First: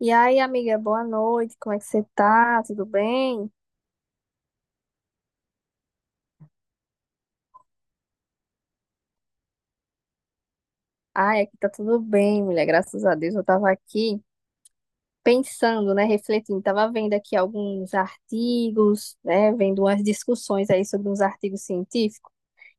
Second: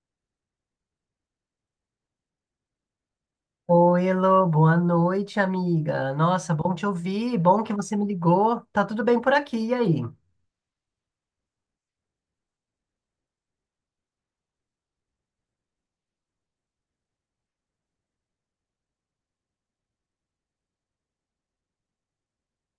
E aí, amiga, boa noite. Como é que você tá? Tudo bem? Oi, Elô, boa noite, amiga. Nossa, bom te ouvir, bom que você me ligou. Tá tudo bem por aqui, e aí? Ai, aqui tá tudo bem, mulher. Graças a Deus. Eu tava aqui pensando, né, refletindo. Tava vendo aqui alguns artigos, né, vendo umas discussões aí sobre uns artigos científicos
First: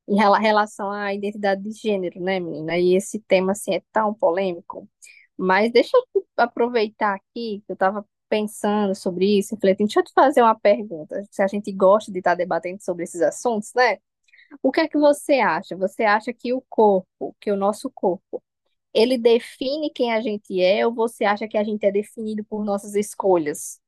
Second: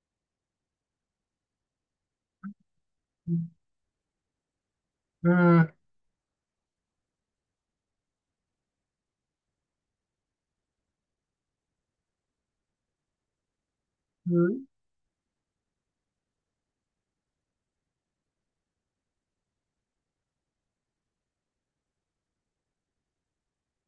em relação à identidade de gênero, né, menina? E esse tema, assim, é tão polêmico. Hum, Mas deixa eu aproveitar aqui que eu tava pensando sobre isso, refletindo. Deixa eu te fazer uma pergunta. Se a gente gosta de estar debatendo sobre esses assuntos, né? hum. O que é que você acha? Você acha que o corpo, que o nosso corpo, ele define quem a gente é ou você acha que a gente é definido por nossas escolhas?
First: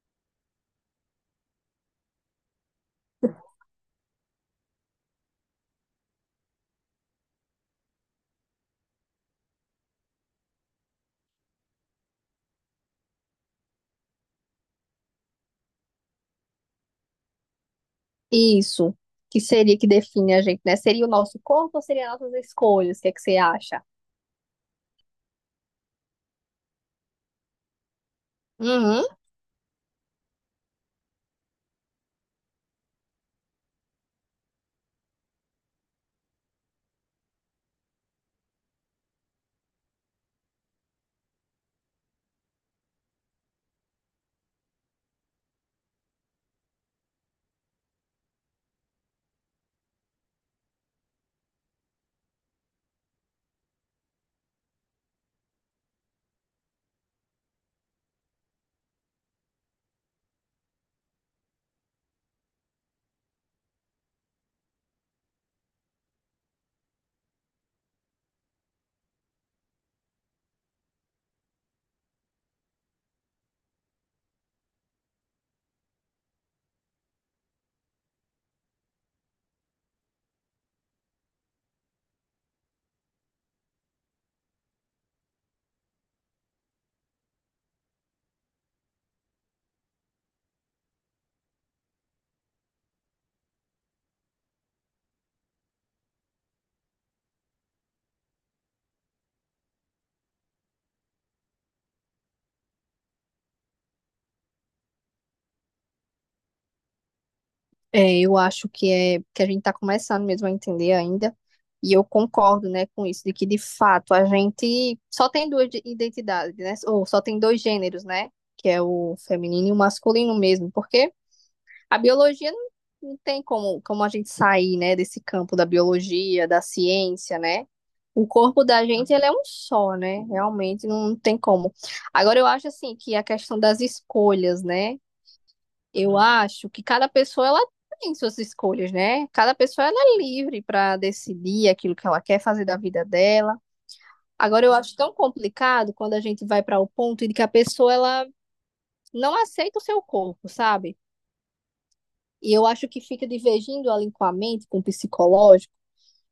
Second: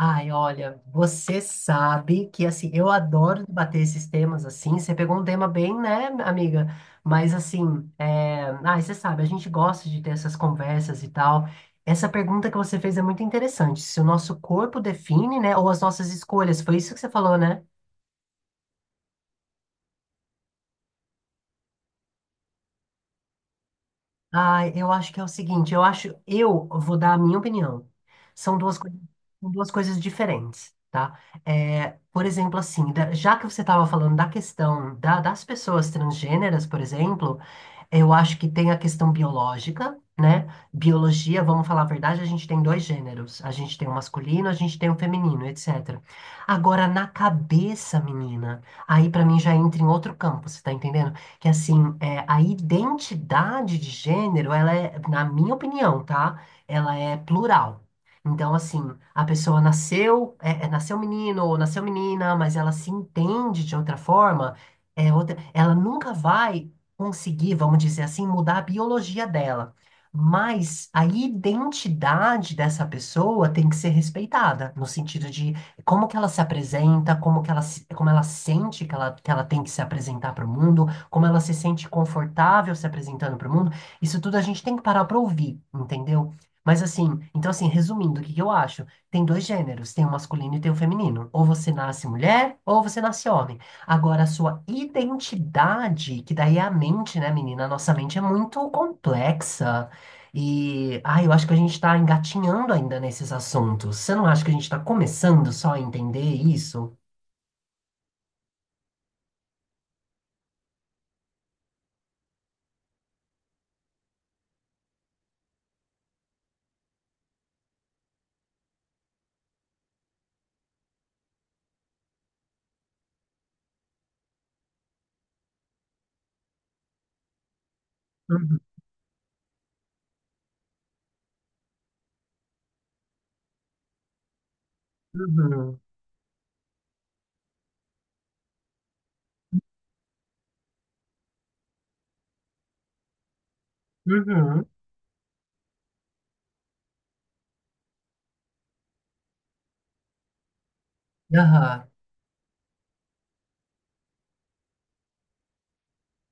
Ai, olha, você sabe que, assim, eu adoro debater esses temas, assim, você pegou um tema bem, né, amiga? Mas, assim, ai, você sabe, a gente gosta de ter essas conversas e tal. Essa pergunta que você fez é muito interessante, se o nosso corpo define, né, ou as nossas escolhas, foi isso que você falou, né? Isso, que seria que define a gente, né? Seria o nosso corpo ou seria nossas escolhas? O que é que você acha? Ah, eu acho que é o seguinte, eu acho, eu vou dar a minha opinião. São duas coisas, Uhum. são duas coisas diferentes, tá? É, por exemplo, assim, já que você estava falando da questão das pessoas transgêneras, por exemplo, eu acho que tem a questão biológica, né? Biologia, vamos falar a verdade, a gente tem dois gêneros, a gente tem o masculino, a gente tem o feminino, etc. Agora, na cabeça, menina, aí pra mim já entra em outro campo, você tá entendendo? Que assim, a identidade de gênero, ela é, na minha opinião, tá? Ela é plural. Então, assim, a pessoa nasceu, nasceu menino ou nasceu menina, mas ela se entende de outra forma, é outra, ela nunca vai conseguir, vamos dizer assim, mudar a biologia dela. Mas a identidade dessa pessoa tem que ser respeitada, no sentido de como que ela se apresenta, como que ela, como ela sente que ela tem que se apresentar para o mundo, como ela se sente confortável se apresentando para o mundo, isso tudo a gente tem que parar para ouvir, entendeu? Mas assim, então assim, resumindo, o que que eu acho? Tem dois gêneros, tem o masculino e tem o feminino. Ou você nasce mulher, ou você nasce homem. Agora, a sua identidade, que daí é a mente, né, menina? A nossa mente é muito complexa. E, ah, eu acho que a gente está engatinhando ainda nesses assuntos. Você não acha que a gente está começando só a entender isso? É, eu acho que é que a gente está começando mesmo a entender ainda, e eu concordo, né, com isso, de que de fato a gente só tem duas identidades, né? Ou só tem dois gêneros, né? Que é o feminino e o masculino mesmo, porque a biologia não, não tem como, como a gente sair, né, desse campo da biologia, da ciência, né? O Uhum, corpo da gente, ele é um só, né? Realmente não tem como. Agora, eu acho, assim, que a questão das escolhas, né? uhum, Eu acho que cada pessoa, ela tem suas escolhas, né? Cada pessoa, ela é livre para decidir aquilo que ela quer fazer da vida dela. uhum, Agora, eu acho tão complicado quando a gente vai para o ponto de que a pessoa, ela não aceita o seu corpo, sabe? aham, E eu acho que fica divergindo ela com a mente, com o psicológico.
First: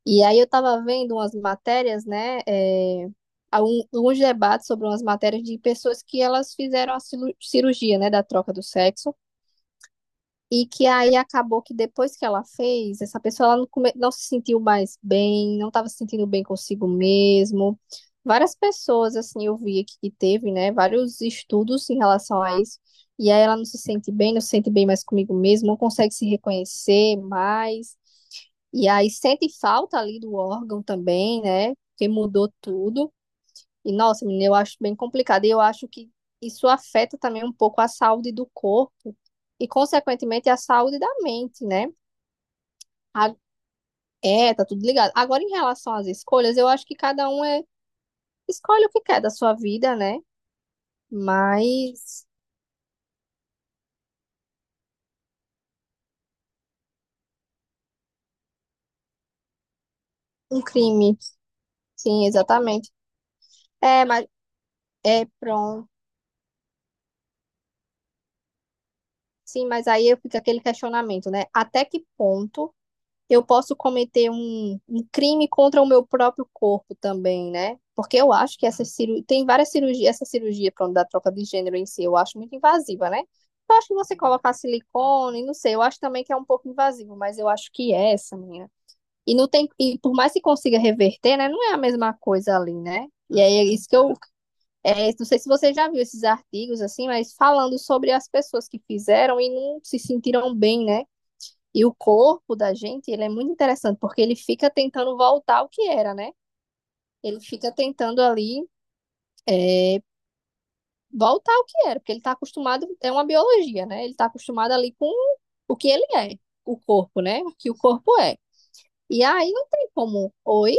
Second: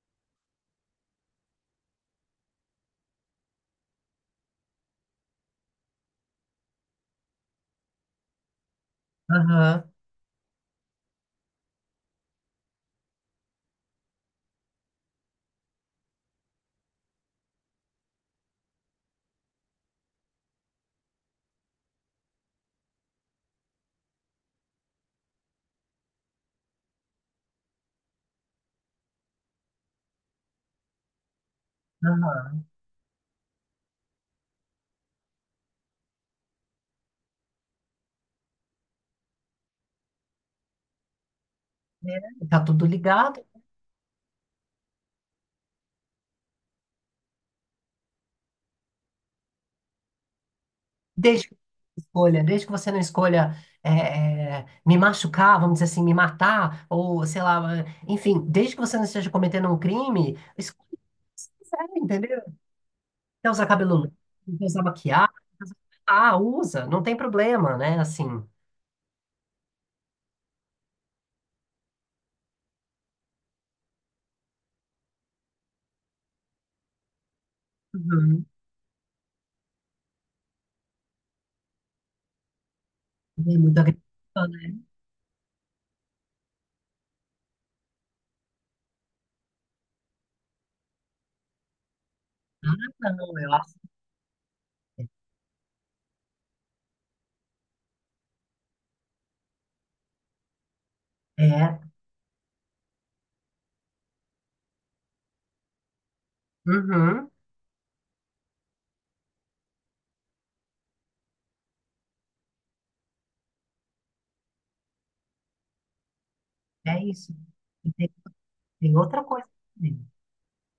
E aí eu estava vendo umas matérias, né? É, há alguns debates sobre umas matérias de pessoas que elas fizeram a cirurgia, né, da troca do sexo. aham. E que aí acabou que depois que ela fez, essa pessoa ela não se sentiu mais bem, não estava se sentindo bem consigo mesmo. Várias pessoas, assim, eu vi aqui que teve, né, vários estudos em relação a isso. E aí ela não se sente bem, não se sente bem mais comigo mesmo, não consegue se reconhecer mais. E aí sente falta ali do órgão também, né, porque mudou Aham, tudo. E, nossa, menina, eu acho bem complicado. E eu acho que isso afeta também um pouco a saúde do corpo e, consequentemente, a saúde da mente, né? né? Tá tudo A- ligado. É, tá tudo ligado. Agora, em relação às escolhas, eu acho que cada um escolhe o que quer da sua vida, né? Desde que você Mas escolha, desde que você não escolha me machucar, vamos dizer assim, me matar, ou sei lá, enfim, desde que você não esteja cometendo um crime, um escolha o crime, que você quiser, sim, entendeu? exatamente. Quer usar cabelo É, longo, mas quer usar é maquiagem, quer usar- pronto. ah, usa, não tem problema, né? Assim, Sim, mas aí fica aquele questionamento, né? Até que ponto eu posso cometer um crime contra o meu próprio corpo também, né? Porque eu uhum. acho que essa cirurgia, tem várias cirurgias, essa cirurgia pronto, da troca de gênero em si, eu acho muito invasiva, né? É Eu muito acho que agressivo, você colocar né? silicone, não sei, eu acho também que é um pouco invasivo, mas eu acho que é essa, menina. E não tem, e por mais que consiga reverter, né, não é a mesma coisa ali, né? Ah, não, E eu aí é acho. isso que eu, É, não sei se você já viu esses artigos assim, mas falando sobre as pessoas que fizeram e não se sentiram bem, né? é, E o corpo da gente, ele é muito interessante, porque ele fica tentando voltar ao que era, né? uhum, Ele fica tentando ali é, voltar ao que era, porque ele está acostumado, é uma biologia, né? Ele está acostumado ali com o que ele é, o é corpo, isso. né? O que o E tem, corpo é. tem outra E coisa aí não tem também. como, oi?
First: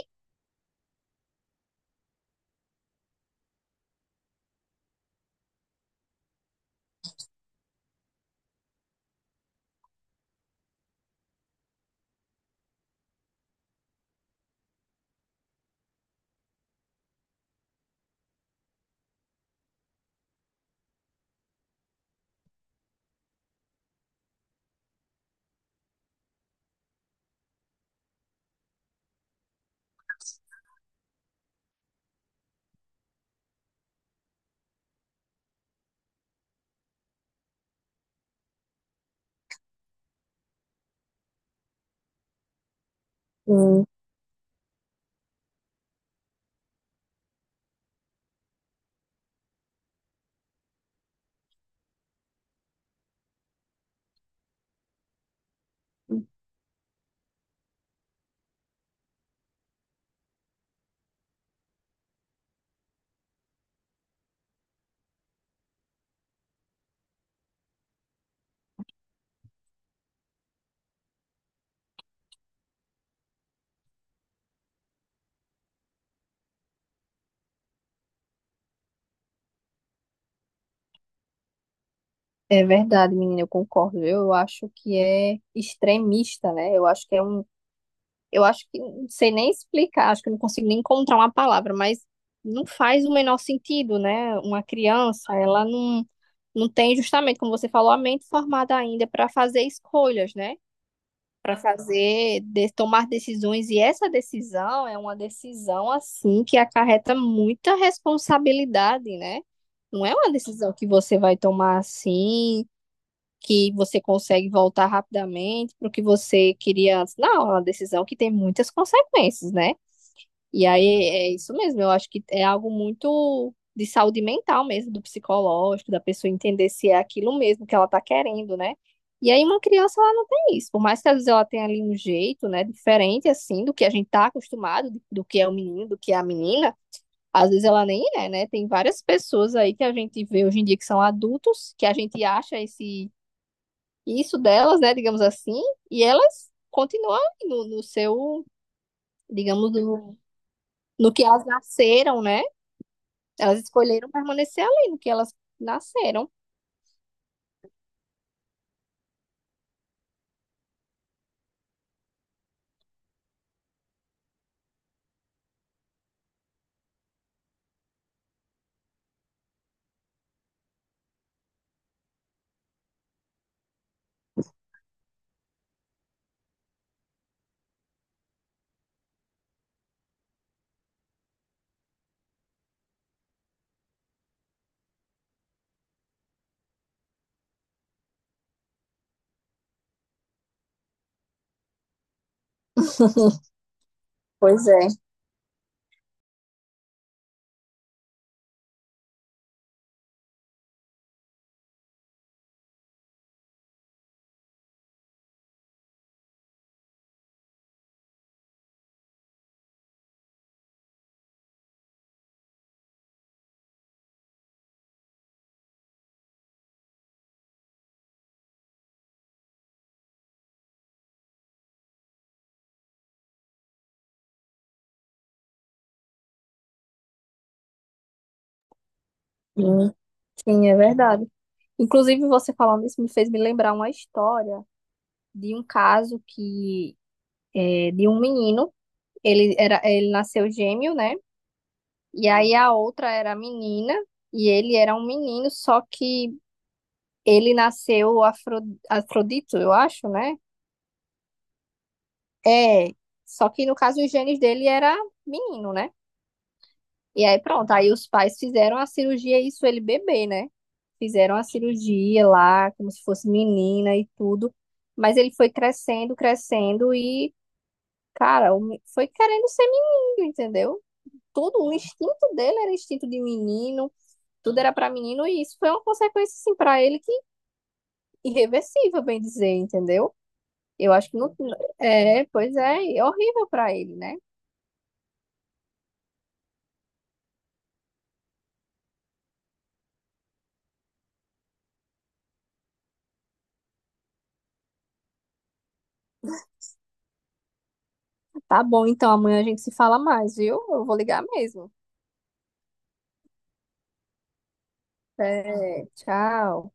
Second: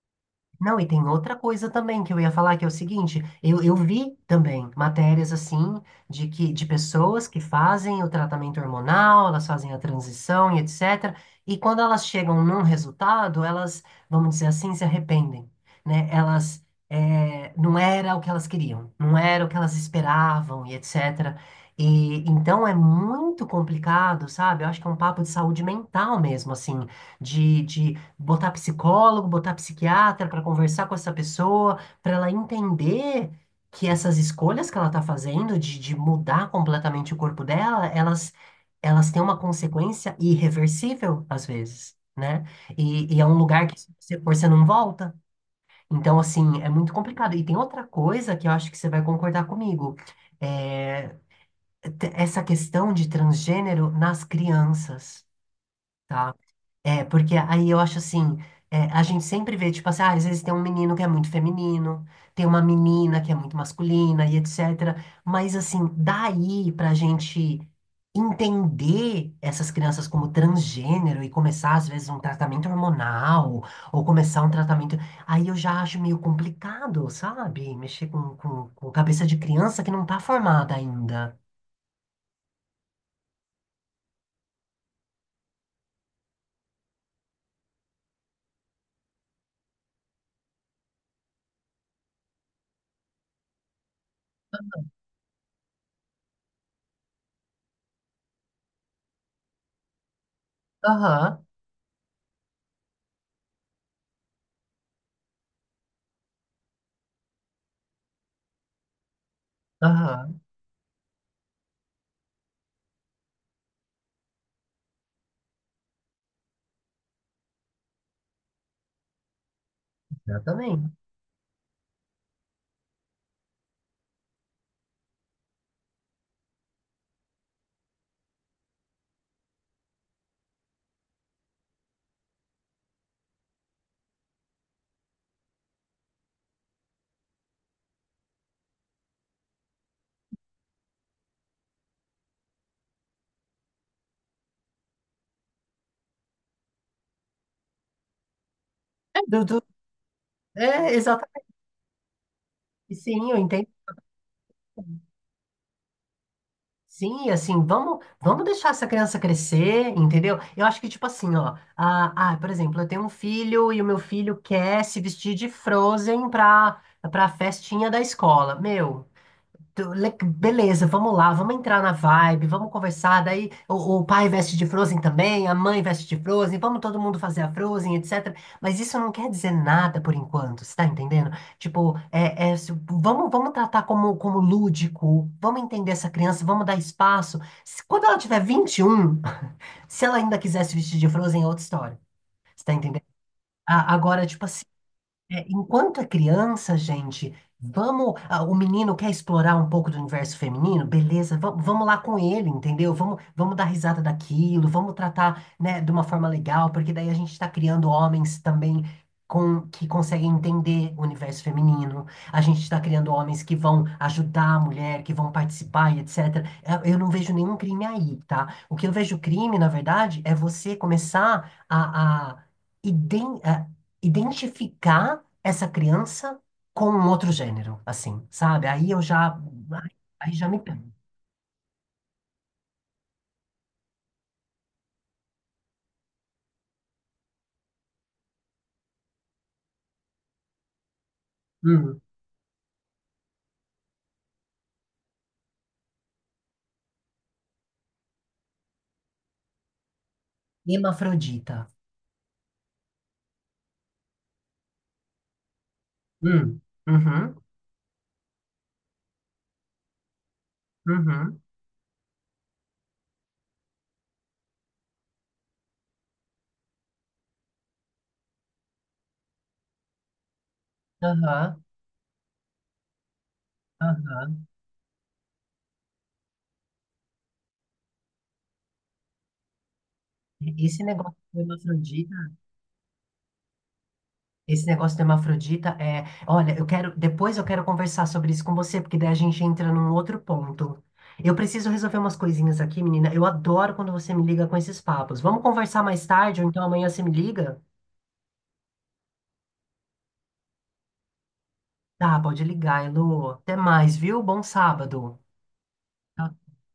Não, e tem outra coisa também que eu ia falar, que é o seguinte, eu vi também matérias assim de que de pessoas que fazem o tratamento hormonal, elas fazem a transição e etc. E quando elas chegam num resultado, elas, vamos dizer assim, se arrependem, né? Elas não era o que elas queriam, não era o que elas esperavam e etc. E então é muito complicado, sabe? Eu acho que é um papo de saúde mental mesmo, assim, de botar psicólogo, botar psiquiatra para conversar com essa pessoa, para ela entender que essas escolhas que ela está fazendo de mudar completamente o corpo dela, elas têm uma consequência irreversível, às vezes, né? E é um lugar que Hum. se você for, você não volta. Então, assim, é muito complicado. E tem outra coisa que eu acho que você vai concordar comigo. É, Essa questão de transgênero nas crianças. Tá, porque aí eu acho assim, a gente sempre vê, tipo assim, ah, às vezes tem um menino que é muito feminino, tem uma menina que é muito masculina e etc. Mas assim, daí pra gente entender essas crianças como transgênero e começar, às vezes, um tratamento hormonal, ou começar um tratamento. Aí eu já acho meio complicado, sabe? Mexer com cabeça de criança que não tá formada ainda. É verdade, menina, eu concordo. Eu acho que é extremista, né? Eu acho que não sei nem explicar, acho que eu não consigo nem encontrar uma palavra, mas não faz o menor sentido, né? Uma criança, ela não, não tem justamente, como você falou, a mente formada ainda para fazer escolhas, né? Aham, Para fazer, tomar decisões. E essa decisão é uma decisão, assim, que acarreta muita responsabilidade, né? Não é uma aham, decisão que você vai tomar assim que você consegue voltar rapidamente para o que você queria antes. Não, é uma decisão que tem muitas consequências, né? E aí exatamente. é isso mesmo, eu acho que é algo muito de saúde mental mesmo, do psicológico, da pessoa entender se é aquilo mesmo que ela está querendo, né? E aí uma criança ela não tem isso, por mais que às vezes ela tenha ali um jeito, né, diferente assim do que a gente tá acostumado, do que é o menino, do que é a menina, às vezes ela nem é, né? Tem várias pessoas aí que a gente vê hoje em dia que são adultos, que a gente acha esse isso delas, né, digamos assim, e elas continuam no seu, É, Dudu, digamos, no, é, no que elas exatamente. nasceram, né? Sim, eu Elas entendo. escolheram permanecer ali no que elas nasceram. Sim, assim, vamos deixar essa criança crescer, entendeu? Eu acho que, tipo assim, ó, por exemplo, eu tenho um filho e o meu filho quer se vestir de Frozen pra festinha da escola. Meu, beleza, vamos lá, vamos entrar na vibe, vamos conversar. Daí o pai veste de Frozen também, a mãe veste de Frozen, vamos todo mundo fazer a Frozen, etc. Mas isso não quer dizer nada por enquanto, você tá entendendo? Tipo, vamos tratar como lúdico, vamos entender essa criança, vamos dar espaço. Quando ela tiver 21, se ela ainda quiser se vestir de Frozen, é outra história, você tá entendendo? Agora, tipo assim. Pois é. É, enquanto é criança, gente, vamos. Ah, o menino quer explorar um pouco do universo feminino? Beleza, vamos lá com ele, entendeu? Vamos dar risada daquilo, vamos tratar, né, de uma forma legal, porque daí a gente está criando homens também que conseguem entender o universo feminino. A gente está criando homens que vão ajudar a mulher, que vão participar e etc. Eu não vejo nenhum crime aí, tá? O que eu vejo crime, na verdade, é você começar a identificar essa criança com um outro gênero, assim, sabe? Ai, Hum, aí já me Sim, é pego. verdade. Inclusive, você falando isso me fez me lembrar uma história de um caso que é, de um menino, ele nasceu gêmeo, né? Hum. E aí a outra era menina e ele era um menino, só que ele nasceu Afrodito, eu acho, né? Hermafrodita. É, só que no caso os genes dele era menino, né? Hum. E aí Uhum. pronto, aí os pais fizeram a cirurgia, isso ele bebê, né? Fizeram Uhum. a cirurgia lá, como se fosse menina e tudo. Mas ele foi crescendo, crescendo e, cara, foi querendo ser menino, entendeu? Aham. Tudo, o instinto dele era instinto de menino, Aham. tudo era pra menino e isso foi uma consequência, assim, pra ele que irreversível, bem dizer, entendeu? Esse Eu acho negócio que não. do hermafrodita, É, pois é, é horrível pra ele, né? esse negócio do hermafrodita é, olha, eu quero, depois eu quero conversar sobre isso com você, porque daí a gente entra num outro ponto. Eu preciso resolver umas coisinhas aqui, menina. Eu adoro quando você me liga com esses papos. Vamos conversar mais tarde, ou então amanhã você me liga? Tá bom, então amanhã a gente se fala mais, viu? Eu vou ligar mesmo. Tá, pode ligar, Elô. Até mais, viu? Bom sábado. É, Então, tchau.